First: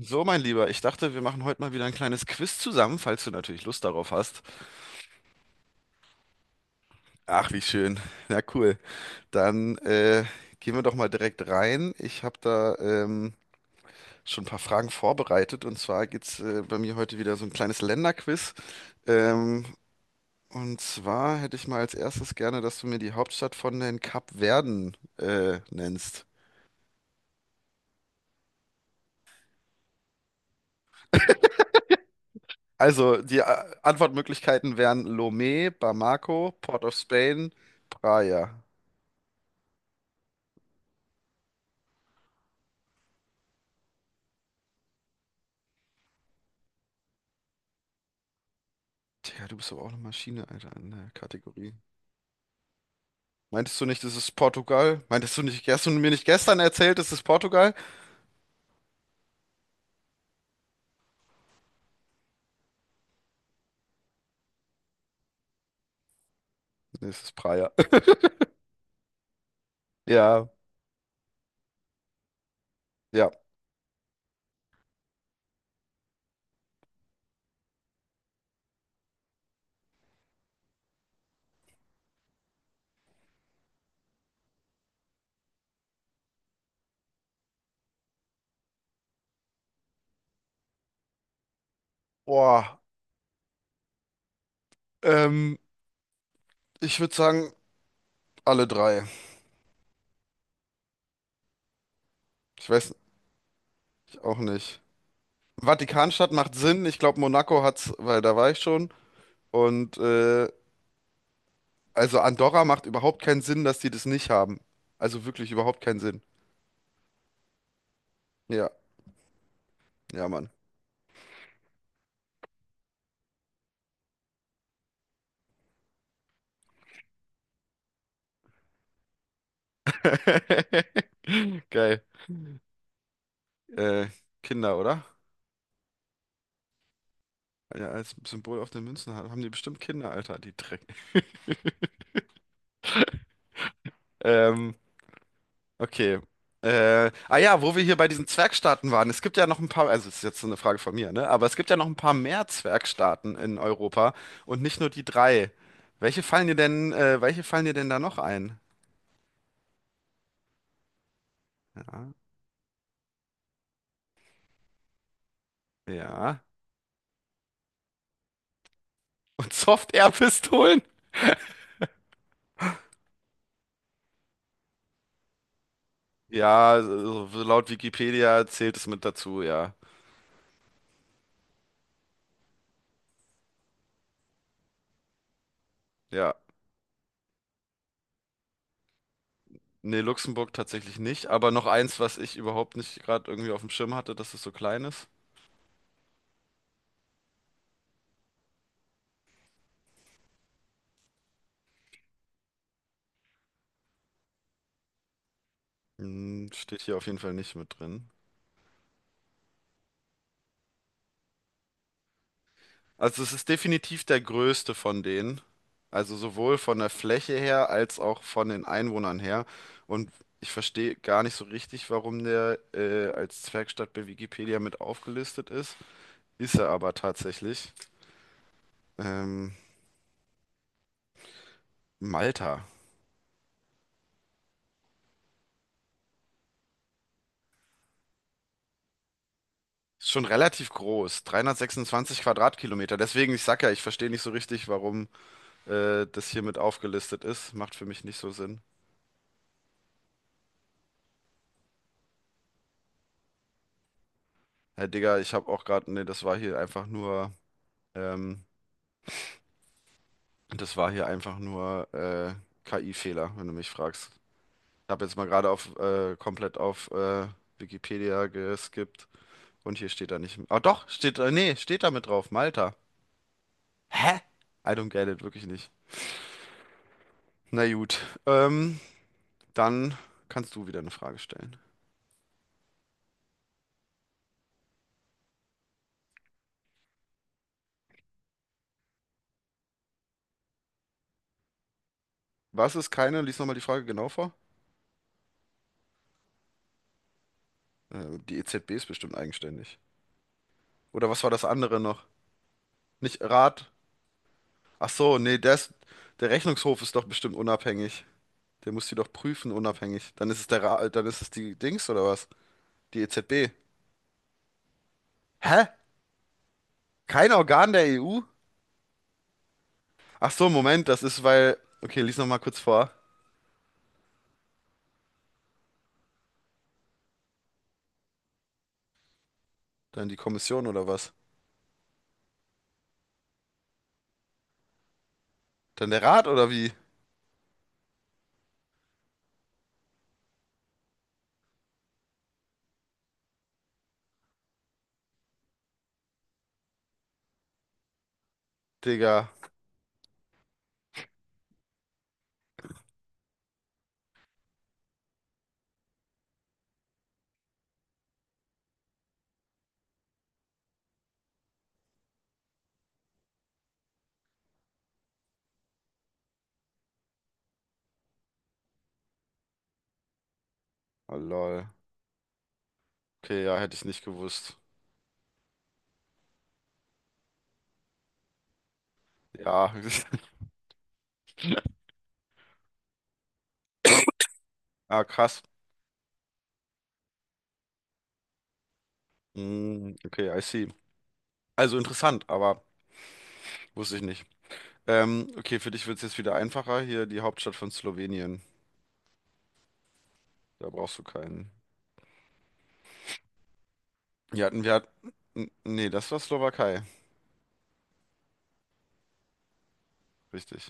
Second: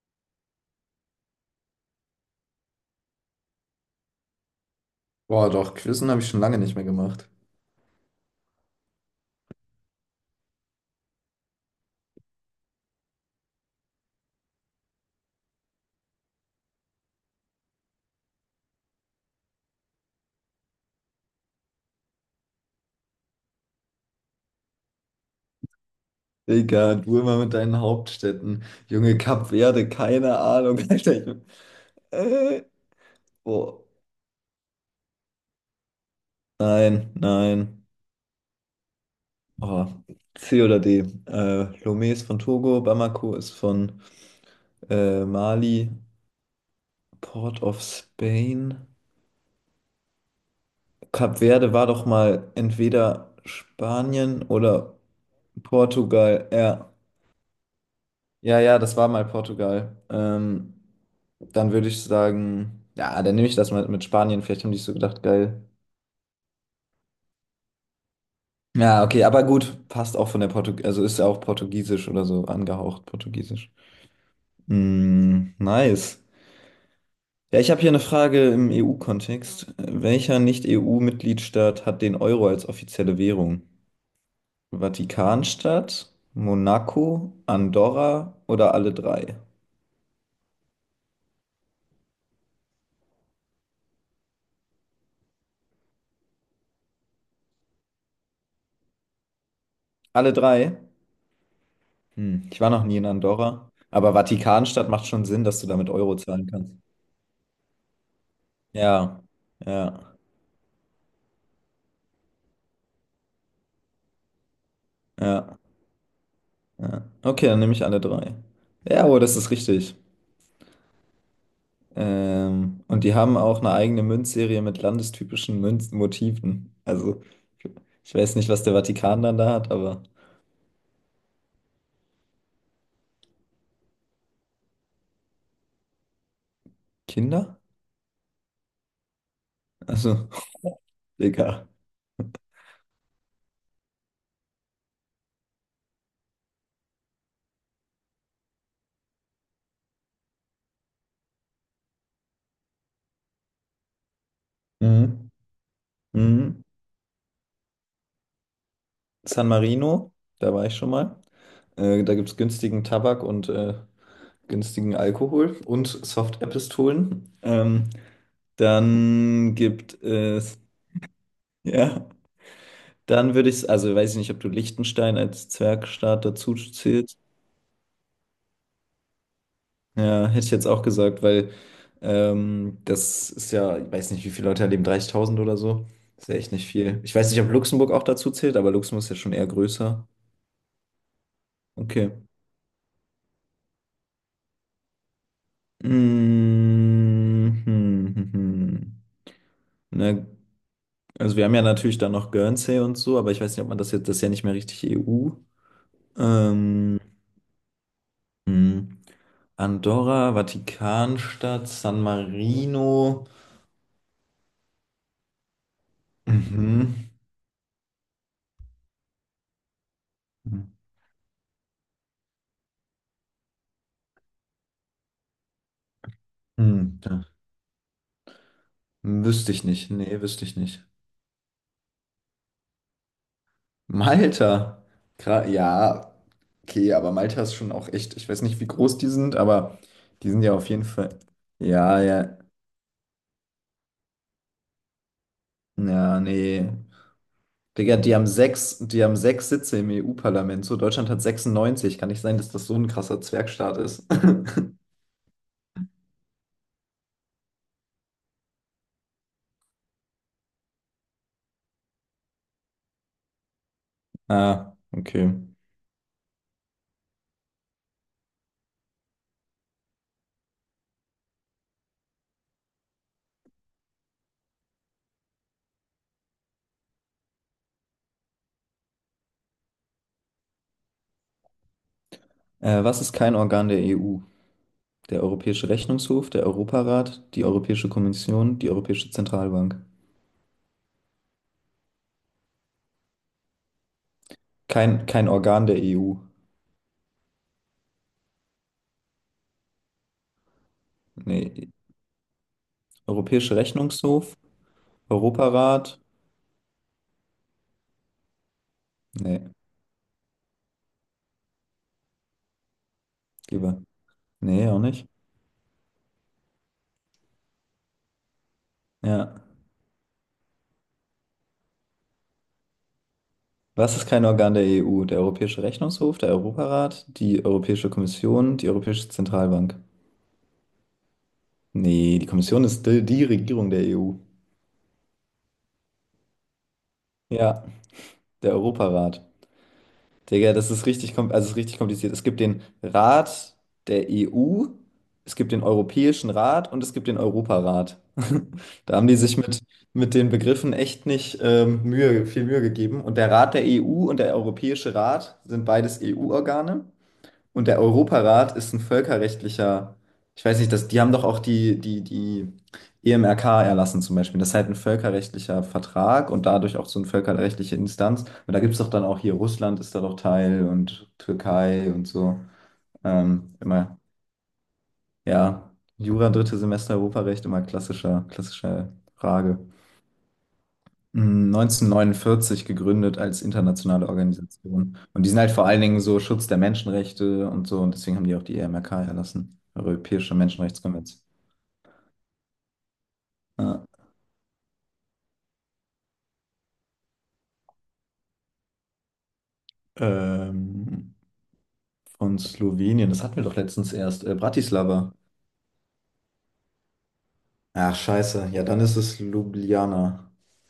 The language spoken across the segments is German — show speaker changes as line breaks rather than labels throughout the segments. So, mein Lieber, ich dachte, wir machen heute mal wieder ein kleines Quiz zusammen, falls du natürlich Lust darauf hast.
Boah, doch, Quizzen habe ich schon lange nicht mehr gemacht.
Ach, wie schön. Na cool. Dann gehen wir doch mal direkt rein. Ich habe da schon ein paar Fragen vorbereitet. Und zwar geht's bei mir heute wieder so ein kleines Länderquiz. Ähm, und zwar hätte ich mal als erstes gerne, dass du mir die Hauptstadt von den Kapverden nennst.
Digga, du immer mit deinen Hauptstädten. Junge, Kap Verde, keine Ahnung, Alter. Äh,
Also, die
Boah.
Antwortmöglichkeiten wären Lomé, Bamako, Port of
Nein,
Spain,
nein.
Praia.
Oh. C oder D. Lomé ist von Togo, Bamako ist von Mali, Port of Spain.
Digga, du bist aber auch eine Maschine, Alter, in der
Kap
Kategorie.
Verde war doch mal entweder
Meintest du nicht, das ist
Spanien oder
Portugal? Meintest du nicht, hast du mir nicht
Portugal.
gestern
Ja,
erzählt, das ist Portugal?
ja, das war mal Portugal. Dann würde ich sagen, ja, dann nehme ich das mal mit Spanien. Vielleicht haben die so gedacht, geil.
Nee, es ist Praia.
Ja, okay, aber gut, passt auch von der
Ja,
Portug, also ist ja auch Portugiesisch oder so angehaucht,
ja.
Portugiesisch. Mm, nice. Ja, ich habe hier eine Frage im EU-Kontext. Welcher Nicht-EU-Mitgliedstaat hat den Euro als offizielle Währung? Vatikanstadt, Monaco, Andorra oder alle drei?
Boah, ähm, Ich würde sagen, alle drei.
Alle drei? Hm, ich
Ich
war noch
weiß
nie in Andorra. Aber
auch nicht.
Vatikanstadt macht schon Sinn, dass du damit Euro
Vatikanstadt
zahlen
macht
kannst.
Sinn. Ich glaube, Monaco hat's, weil da war ich schon.
Ja,
Und,
ja,
äh, also Andorra macht überhaupt keinen Sinn, dass die das nicht haben. Also wirklich
ja,
überhaupt keinen Sinn.
ja. Okay, dann nehme ich alle drei.
Ja,
Ja, oh, das ist richtig.
ja, Mann.
Und die haben auch eine eigene Münzserie mit landestypischen Münzmotiven. Also, ich weiß nicht, was der Vatikan dann da hat, aber
Geil. Äh, Kinder, oder?
Kinder?
Ja, als Symbol auf den Münzen haben die bestimmt Kinder,
Also,
Alter, die Dreck.
egal.
Ähm, okay. Ah ja, wo wir hier bei diesen Zwergstaaten waren. Es gibt ja noch ein paar, also es ist jetzt so eine Frage von mir, ne? Aber es gibt ja noch ein paar mehr Zwergstaaten in Europa und nicht nur die
Mhm.
drei. Welche fallen dir
Mhm.
denn, welche fallen dir denn da noch ein?
San Marino, da war ich schon mal.
Ja.
Da gibt es günstigen Tabak und günstigen Alkohol und
Ja.
Soft-Air-Pistolen.
Und
Dann gibt es,
Soft-Air-Pistolen?
ja, dann würde ich, also weiß ich nicht, ob du Liechtenstein als Zwergstaat dazu
Ja,
zählst.
so laut Wikipedia zählt es mit dazu, ja.
Ja, hätte ich jetzt auch gesagt, weil das ist ja, ich weiß nicht, wie viele Leute da leben, 30.000 oder so. Ist
Ja.
ja echt nicht viel. Ich weiß nicht, ob Luxemburg auch dazu zählt, aber Luxemburg ist ja schon eher
Nee,
größer.
Luxemburg tatsächlich nicht, aber noch eins,
Okay.
was ich überhaupt nicht gerade irgendwie auf dem Schirm hatte, dass es so klein ist.
Mhm. Ne, also wir haben ja natürlich dann noch Guernsey und so, aber ich weiß nicht, ob man das jetzt, das ist ja nicht mehr richtig EU.
Hm, steht hier
Ähm,
auf jeden Fall nicht mit drin.
hm. Andorra, Vatikanstadt, San
Also
Marino.
es ist definitiv der größte von denen. Also sowohl von der
Mhm.
Fläche her als auch von den Einwohnern her. Und ich verstehe gar nicht so richtig, warum der als Zwergstadt bei Wikipedia mit aufgelistet ist. Ist er aber
Hm, ja.
tatsächlich. Ähm,
Wüsste ich nicht. Nee, wüsste ich nicht.
Malta.
Malta. Gra ja, okay, aber Malta ist schon auch echt, ich weiß nicht, wie groß die sind, aber
Ist schon
die sind ja auf
relativ
jeden Fall.
groß.
Ja,
326
ja.
Quadratkilometer. Deswegen, ich sag ja, ich verstehe nicht so richtig, warum
Ja,
das hier mit
nee.
aufgelistet ist. Macht für
Digga,
mich
die
nicht
haben
so Sinn.
sechs, die haben sechs Sitze im EU-Parlament. So, Deutschland hat 96. Kann nicht sein, dass das so ein krasser Zwergstaat ist.
Hey Digga, ich habe auch gerade, ne, das war hier einfach nur, ähm, das war hier einfach nur KI-Fehler, wenn du mich fragst.
Ah,
Ich habe jetzt mal
okay.
gerade auf komplett auf Wikipedia geskippt und hier steht da nicht. Ah doch, steht da, nee, steht da mit drauf, Malta. Hä? I don't get it, wirklich nicht. Na gut, ähm, dann kannst du wieder eine Frage stellen.
Was ist kein Organ der EU? Der Europäische Rechnungshof, der Europarat, die Europäische Kommission, die Europäische Zentralbank.
Was ist keine? Lies nochmal die Frage genau vor.
Kein Organ der EU.
Die EZB ist bestimmt eigenständig. Oder was war das
Nee.
andere noch? Nicht
Europäische
Rat?
Rechnungshof,
Ach so, nee, der ist,
Europarat.
der Rechnungshof ist doch bestimmt unabhängig. Der muss die doch
Nee,
prüfen, unabhängig. Dann ist es der Ra dann ist es die Dings oder was? Die EZB.
lieber. Nee, auch nicht.
Hä? Kein Organ der EU?
Ja.
Ach so, Moment, das ist weil. Okay, lies noch mal kurz vor.
Was ist kein Organ der EU? Der Europäische Rechnungshof, der Europarat, die Europäische Kommission, die Europäische Zentralbank.
Dann die Kommission oder was?
Nee, die Kommission ist die Regierung der EU.
Dann der Rat oder wie?
Ja, der Europarat. Digga, das ist richtig, also es ist richtig kompliziert. Es gibt den Rat der EU, es gibt den Europäischen Rat und es gibt den Europarat. Da haben die
Digga.
sich mit den Begriffen echt nicht Mühe, viel Mühe gegeben. Und der Rat der EU und der Europäische Rat sind beides EU-Organe. Und der Europarat ist ein völkerrechtlicher, ich weiß nicht, die haben doch auch die EMRK erlassen zum Beispiel. Das ist halt ein völkerrechtlicher Vertrag und dadurch auch so eine völkerrechtliche Instanz. Und da gibt es doch dann auch hier, Russland ist da doch Teil und
Oh lol.
Türkei und so.
Okay,
Ähm,
ja, hätte ich
immer,
nicht gewusst.
ja, Jura, drittes Semester Europarecht, immer klassischer Frage,
Ja.
mh, 1949 gegründet als internationale Organisation.
Ah,
Und die sind
krass.
halt vor allen Dingen so Schutz der Menschenrechte und so. Und deswegen haben die auch die EMRK erlassen,
Mm, okay,
Europäische
I see.
Menschenrechtskonvention.
Also interessant, aber
Ja,
wusste ich nicht. Okay, für dich wird es jetzt wieder einfacher. Hier die Hauptstadt von Slowenien. Da brauchst du
ähm,
keinen.
von Slowenien, das hatten wir doch letztens erst. Bratislava.
Nee, das war Slowakei.
Ach, scheiße. Ja, dann ist es Ljubljana.
Richtig.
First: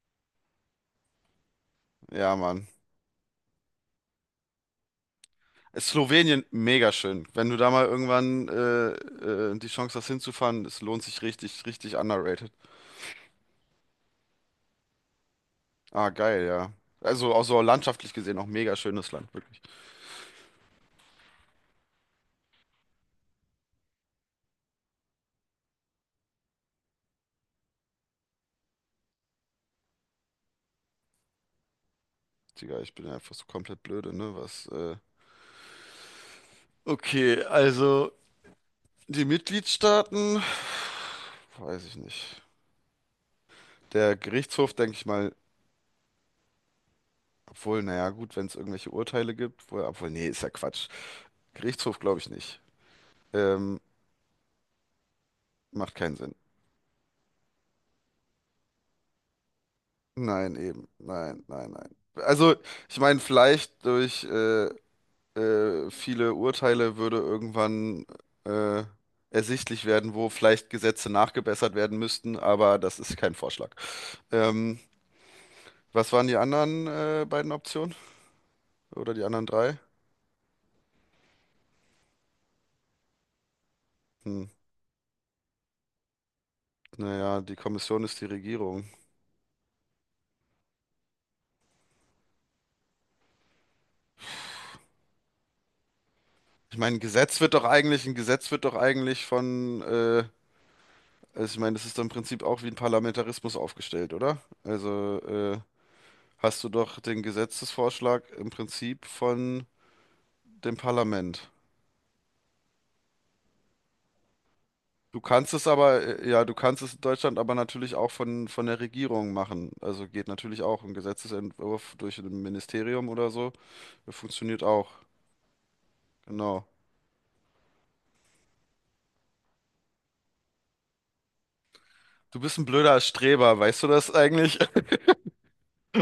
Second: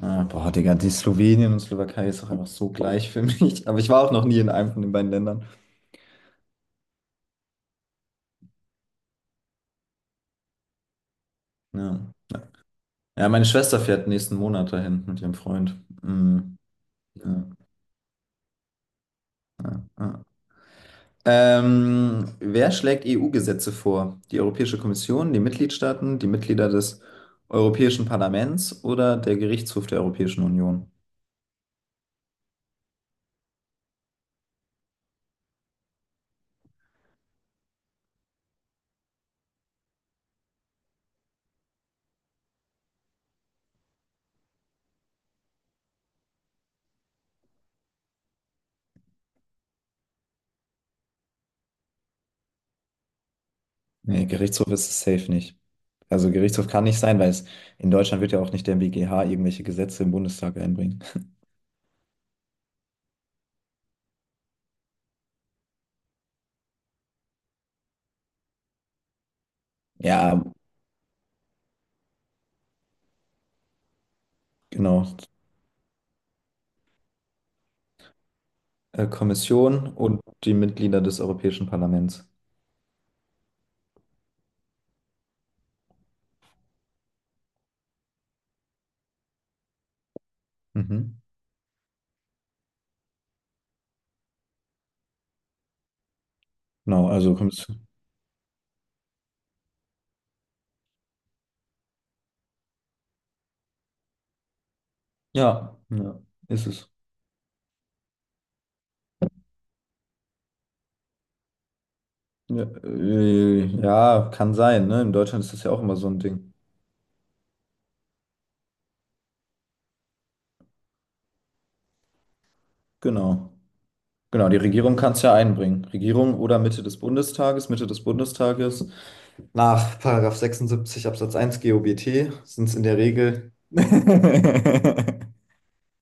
Ah, boah, Digga, die Slowenien und Slowakei ist doch
Ja,
einfach
Mann.
so gleich für mich. Aber ich war auch noch nie in einem von den beiden Ländern.
Ist Slowenien mega schön. Wenn du da mal irgendwann die Chance hast hinzufahren, es lohnt sich richtig, richtig
Ja,
underrated.
ja, meine Schwester fährt nächsten Monat dahin mit ihrem Freund.
Ah, geil,
Mm,
ja. Also auch
ja,
so landschaftlich gesehen auch mega schönes Land, wirklich.
ja. Wer schlägt EU-Gesetze vor? Die Europäische Kommission, die Mitgliedstaaten, die Mitglieder des Europäischen Parlaments oder der Gerichtshof der Europäischen Union?
Digga, ich bin ja einfach so komplett blöde, ne? Was, Okay, also die Mitgliedstaaten, weiß ich nicht. Der Gerichtshof, denke ich mal, obwohl, naja, gut, wenn es irgendwelche Urteile gibt, obwohl, obwohl, nee, ist ja Quatsch. Gerichtshof glaube ich nicht. Ähm,
Nee, Gerichtshof ist es safe nicht.
Macht keinen
Also
Sinn.
Gerichtshof kann nicht sein, weil es in Deutschland wird ja auch nicht der BGH irgendwelche Gesetze im
Nein,
Bundestag
eben.
einbringen.
Nein, nein, nein. Also, ich meine, vielleicht durch viele Urteile würde irgendwann äh, ersichtlich werden, wo
Ja,
vielleicht Gesetze nachgebessert werden müssten, aber das ist kein Vorschlag. Ähm,
genau.
Was waren die anderen beiden Optionen? Oder die anderen drei?
Kommission und die Mitglieder des Europäischen Parlaments.
Hm. Naja, die Kommission ist die Regierung.
Mhm.
Ich meine, ein
Genau, also
Gesetz wird doch
Kommission.
eigentlich, ein Gesetz wird doch eigentlich von. Also ich meine, das ist dann im Prinzip auch wie ein Parlamentarismus aufgestellt, oder? Also
Ja, ja,
hast
Ist
du
es.
doch den Gesetzesvorschlag im Prinzip von dem Parlament.
Ja, ja, kann sein, ne? In
Du
Deutschland ist
kannst
das
es
ja auch immer so ein
aber, ja,
Ding.
du kannst es in Deutschland aber natürlich auch von der Regierung machen. Also geht natürlich auch ein Gesetzesentwurf durch ein Ministerium oder so.
Genau. Genau, die
Funktioniert auch.
Regierung kann es ja einbringen. Regierung oder
Genau.
Mitte des Bundestages, Mitte des Bundestages. Nach Paragraph 76 Absatz 1 GOBT
Du bist ein
sind es in der
blöder
Regel,
Streber, weißt du das eigentlich?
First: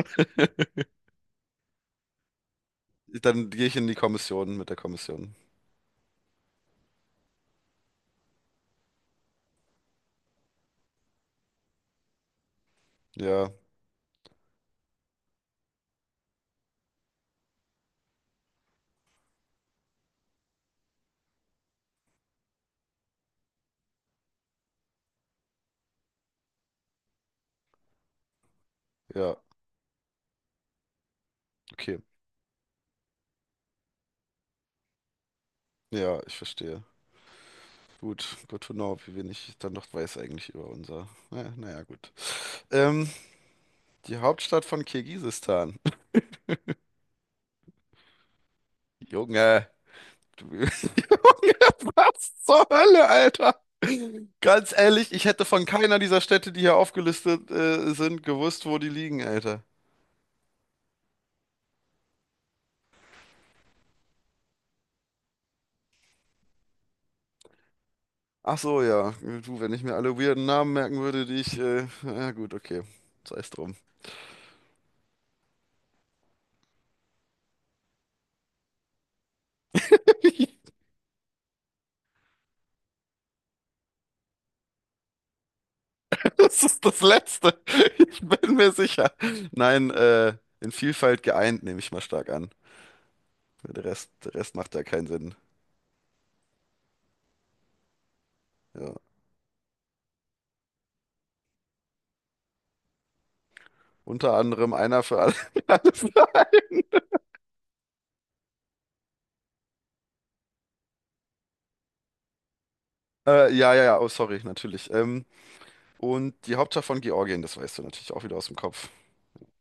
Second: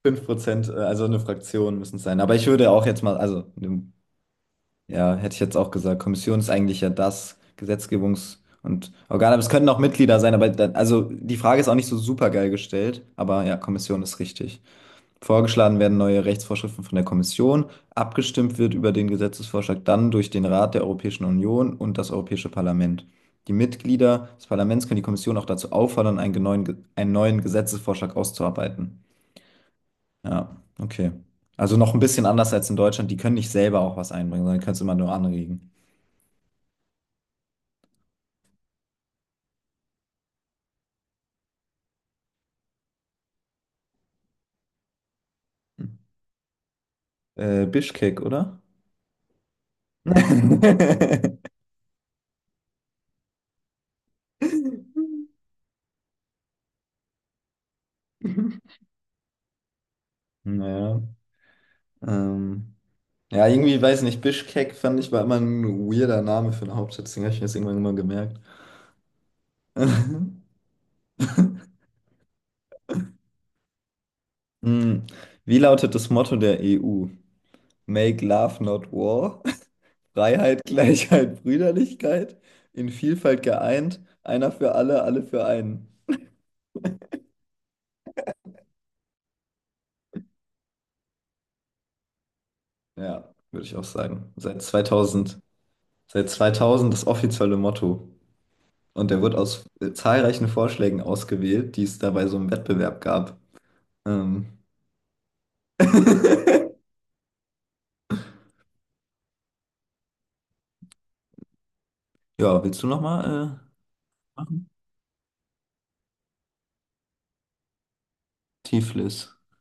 5%, also eine Fraktion müssen es sein. Aber ich würde auch jetzt mal,
Dann
also,
gehe ich
ne,
in die Kommission mit der
ja,
Kommission.
hätte ich jetzt auch gesagt, Kommission ist eigentlich ja das Gesetzgebungs- und Organ, aber es können auch Mitglieder sein, aber dann, also die Frage ist auch nicht so super geil gestellt, aber
Ja,
ja, Kommission ist richtig. Vorgeschlagen werden neue Rechtsvorschriften von der Kommission. Abgestimmt wird über den Gesetzesvorschlag dann durch den Rat der Europäischen Union und das Europäische Parlament. Die Mitglieder des Parlaments können die Kommission auch dazu auffordern, einen neuen Gesetzesvorschlag auszuarbeiten.
ja,
Ja, okay. Also noch
okay.
ein bisschen anders als in Deutschland. Die können nicht selber auch was einbringen, sondern können es immer nur anregen.
Ja, ich verstehe. Gut, good to know, wie wenig ich dann noch weiß eigentlich über unser. Naja, naja, gut. Ähm, Die Hauptstadt von Kirgisistan.
Hm. Bischkek, oder?
Junge, du, Junge, was zur Hölle, Alter? Ganz ehrlich, ich hätte von keiner dieser Städte, die hier aufgelistet sind, gewusst, wo die liegen, Alter.
Naja. Ähm. Ja, irgendwie, weiß nicht, Bischkek fand ich war immer ein weirder Name für eine Hauptstadt, deswegen habe ich mir das irgendwann immer gemerkt.
Ach so, ja. Du, wenn ich mir alle weirden Namen merken würde, die ich. Ja, gut, okay. Sei es drum.
Hm, Wie lautet das Motto der EU? Make Love Not War. Freiheit, Gleichheit, Brüderlichkeit. In Vielfalt geeint. Einer für alle, alle für einen.
Das ist das Letzte. Ich bin mir sicher. Nein, in Vielfalt geeint, nehme ich mal stark an.
Ja, würde ich auch sagen.
Der Rest
Seit
macht ja keinen Sinn.
2000, Seit 2000 das offizielle Motto.
Ja.
Und der wird aus zahlreichen Vorschlägen ausgewählt, die es dabei so im Wettbewerb gab.
Unter
Ähm.
anderem einer für alle. Alles klar.
Ja, willst du nochmal
Ja, ja, ja, oh, sorry,
machen?
natürlich. Und die Hauptstadt von Georgien, das weißt du natürlich auch wieder aus dem Kopf.
Tiflis.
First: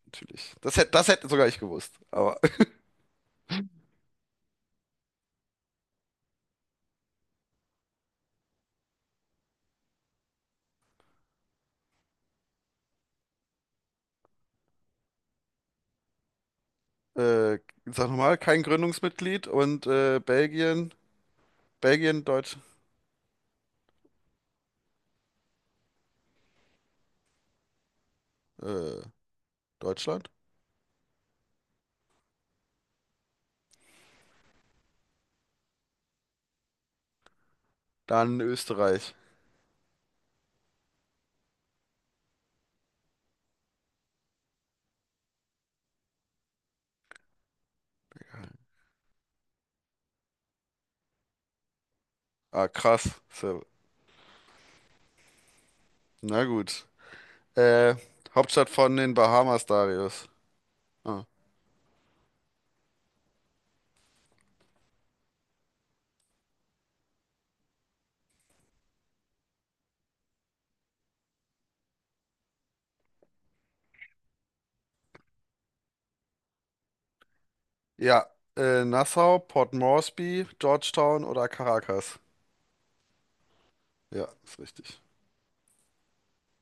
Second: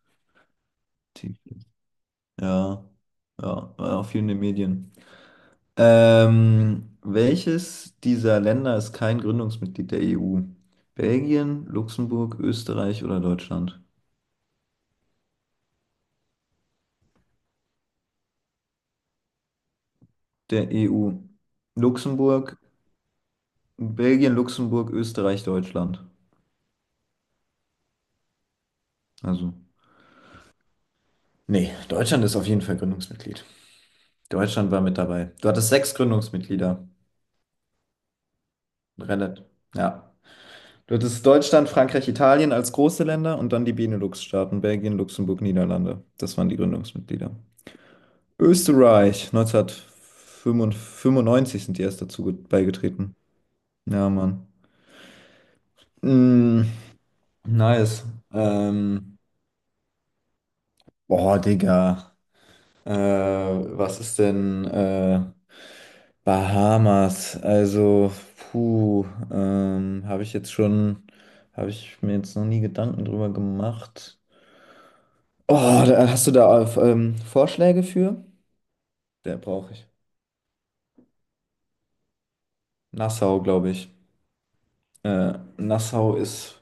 Natürlich. Das hätte sogar ich
Tiflis.
gewusst. Aber
Ja, ja, war auch viel in den Medien. Welches dieser Länder ist kein Gründungsmitglied der EU? Belgien, Luxemburg, Österreich oder Deutschland?
äh, sag nochmal, kein Gründungsmitglied und
Der
Belgien,
EU.
Belgien,
Luxemburg, Belgien, Luxemburg, Österreich, Deutschland.
äh,
Also.
Deutschland,
Nee, Deutschland ist auf jeden Fall Gründungsmitglied. Deutschland war mit dabei. Du hattest sechs Gründungsmitglieder.
dann Österreich.
Relativ. Ja. Du hattest Deutschland, Frankreich, Italien als große Länder und dann die Benelux-Staaten, Belgien, Luxemburg, Niederlande. Das waren die Gründungsmitglieder. Österreich, 1995 sind die erst dazu
Ah,
beigetreten.
krass. So,
Ja, Mann.
na
Mm,
gut. Äh,
nice.
Hauptstadt von den
Ähm,
Bahamas, Darius. Ah.
boah, Digga. Was ist denn Bahamas? Also, puh, ähm, habe ich jetzt schon, habe ich mir jetzt noch nie Gedanken drüber gemacht. Oh, da, hast du da Vorschläge für?
Ja,
Der
Nassau,
brauche
Port
ich.
Moresby, Georgetown oder Caracas.
Nassau, glaube ich.
Ja, ist richtig.
Nassau ist.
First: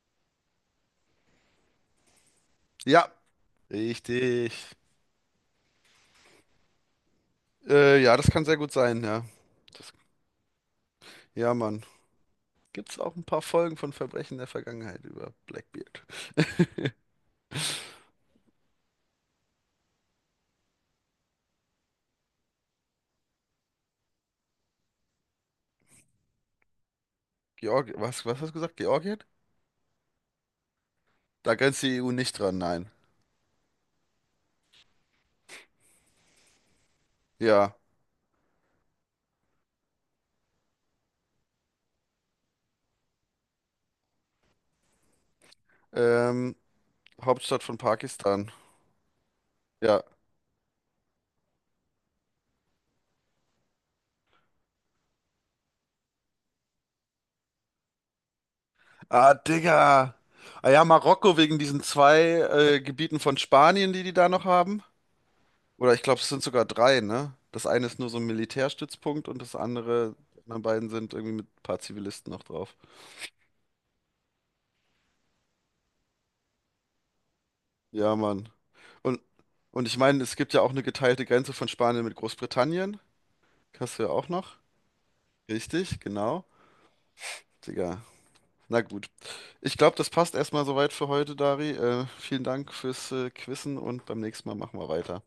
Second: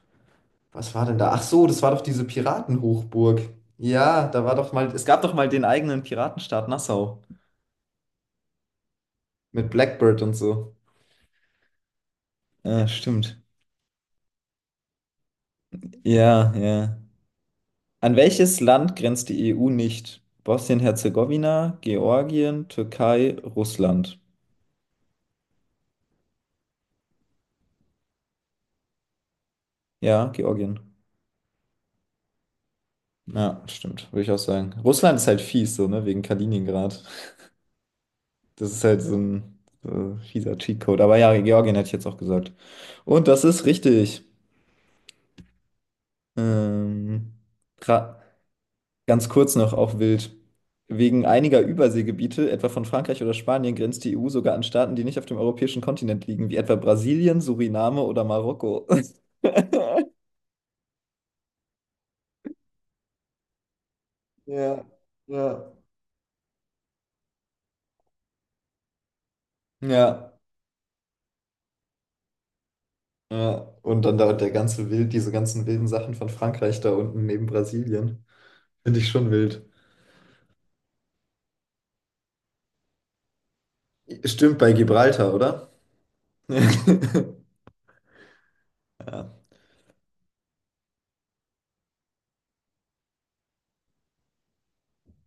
Was war denn da? Ach so, das war doch diese
Ja,
Piratenhochburg. Ja, da
richtig.
war doch mal. Es gab doch mal den eigenen Piratenstaat Nassau.
Ja, das kann sehr gut sein, ja.
Mit
Das,
Blackbird und so.
ja, Mann.
Ja,
Gibt's auch ein
stimmt.
paar Folgen von Verbrechen der Vergangenheit über Blackbeard.
Ja, ja. An welches Land grenzt die EU nicht? Bosnien-Herzegowina, Georgien, Türkei, Russland.
Georg, was, was hast du gesagt? Georgien?
Ja, Georgien.
Da grenzt die EU nicht dran, nein.
Ja, stimmt, würde ich auch sagen. Russland ist halt fies, so, ne, wegen Kaliningrad.
Ja.
Das ist halt so ein fieser Cheatcode. Aber ja, Georgien hätte ich jetzt auch gesagt. Und das ist richtig.
Ähm,
Ähm,
Hauptstadt von
gra-
Pakistan.
ganz kurz noch, auch
Ja.
wild. Wegen einiger Überseegebiete, etwa von Frankreich oder Spanien, grenzt die EU sogar an Staaten, die nicht auf dem europäischen Kontinent liegen, wie etwa Brasilien, Suriname oder Marokko.
Ah, Digga. Ah ja, Marokko wegen diesen zwei Gebieten von Spanien, die die da noch haben.
Ja, ja.
Oder ich glaube, es sind sogar drei, ne? Das eine ist nur so ein Militärstützpunkt und das andere,
Ja,
die anderen beiden sind irgendwie mit ein paar Zivilisten noch drauf.
ja. Und dann da der ganze Wild, diese ganzen wilden Sachen von Frankreich da unten neben
Ja,
Brasilien.
Mann.
Finde ich
Und,
schon wild.
und ich meine, es gibt ja auch eine geteilte Grenze von Spanien mit Großbritannien. Hast du ja auch noch.
Stimmt bei Gibraltar, oder?
Richtig, genau. Digga. Na gut.
Ja.
Ich glaube, das passt erstmal soweit für heute, Dari. Vielen Dank fürs Quizzen und beim nächsten Mal machen wir weiter.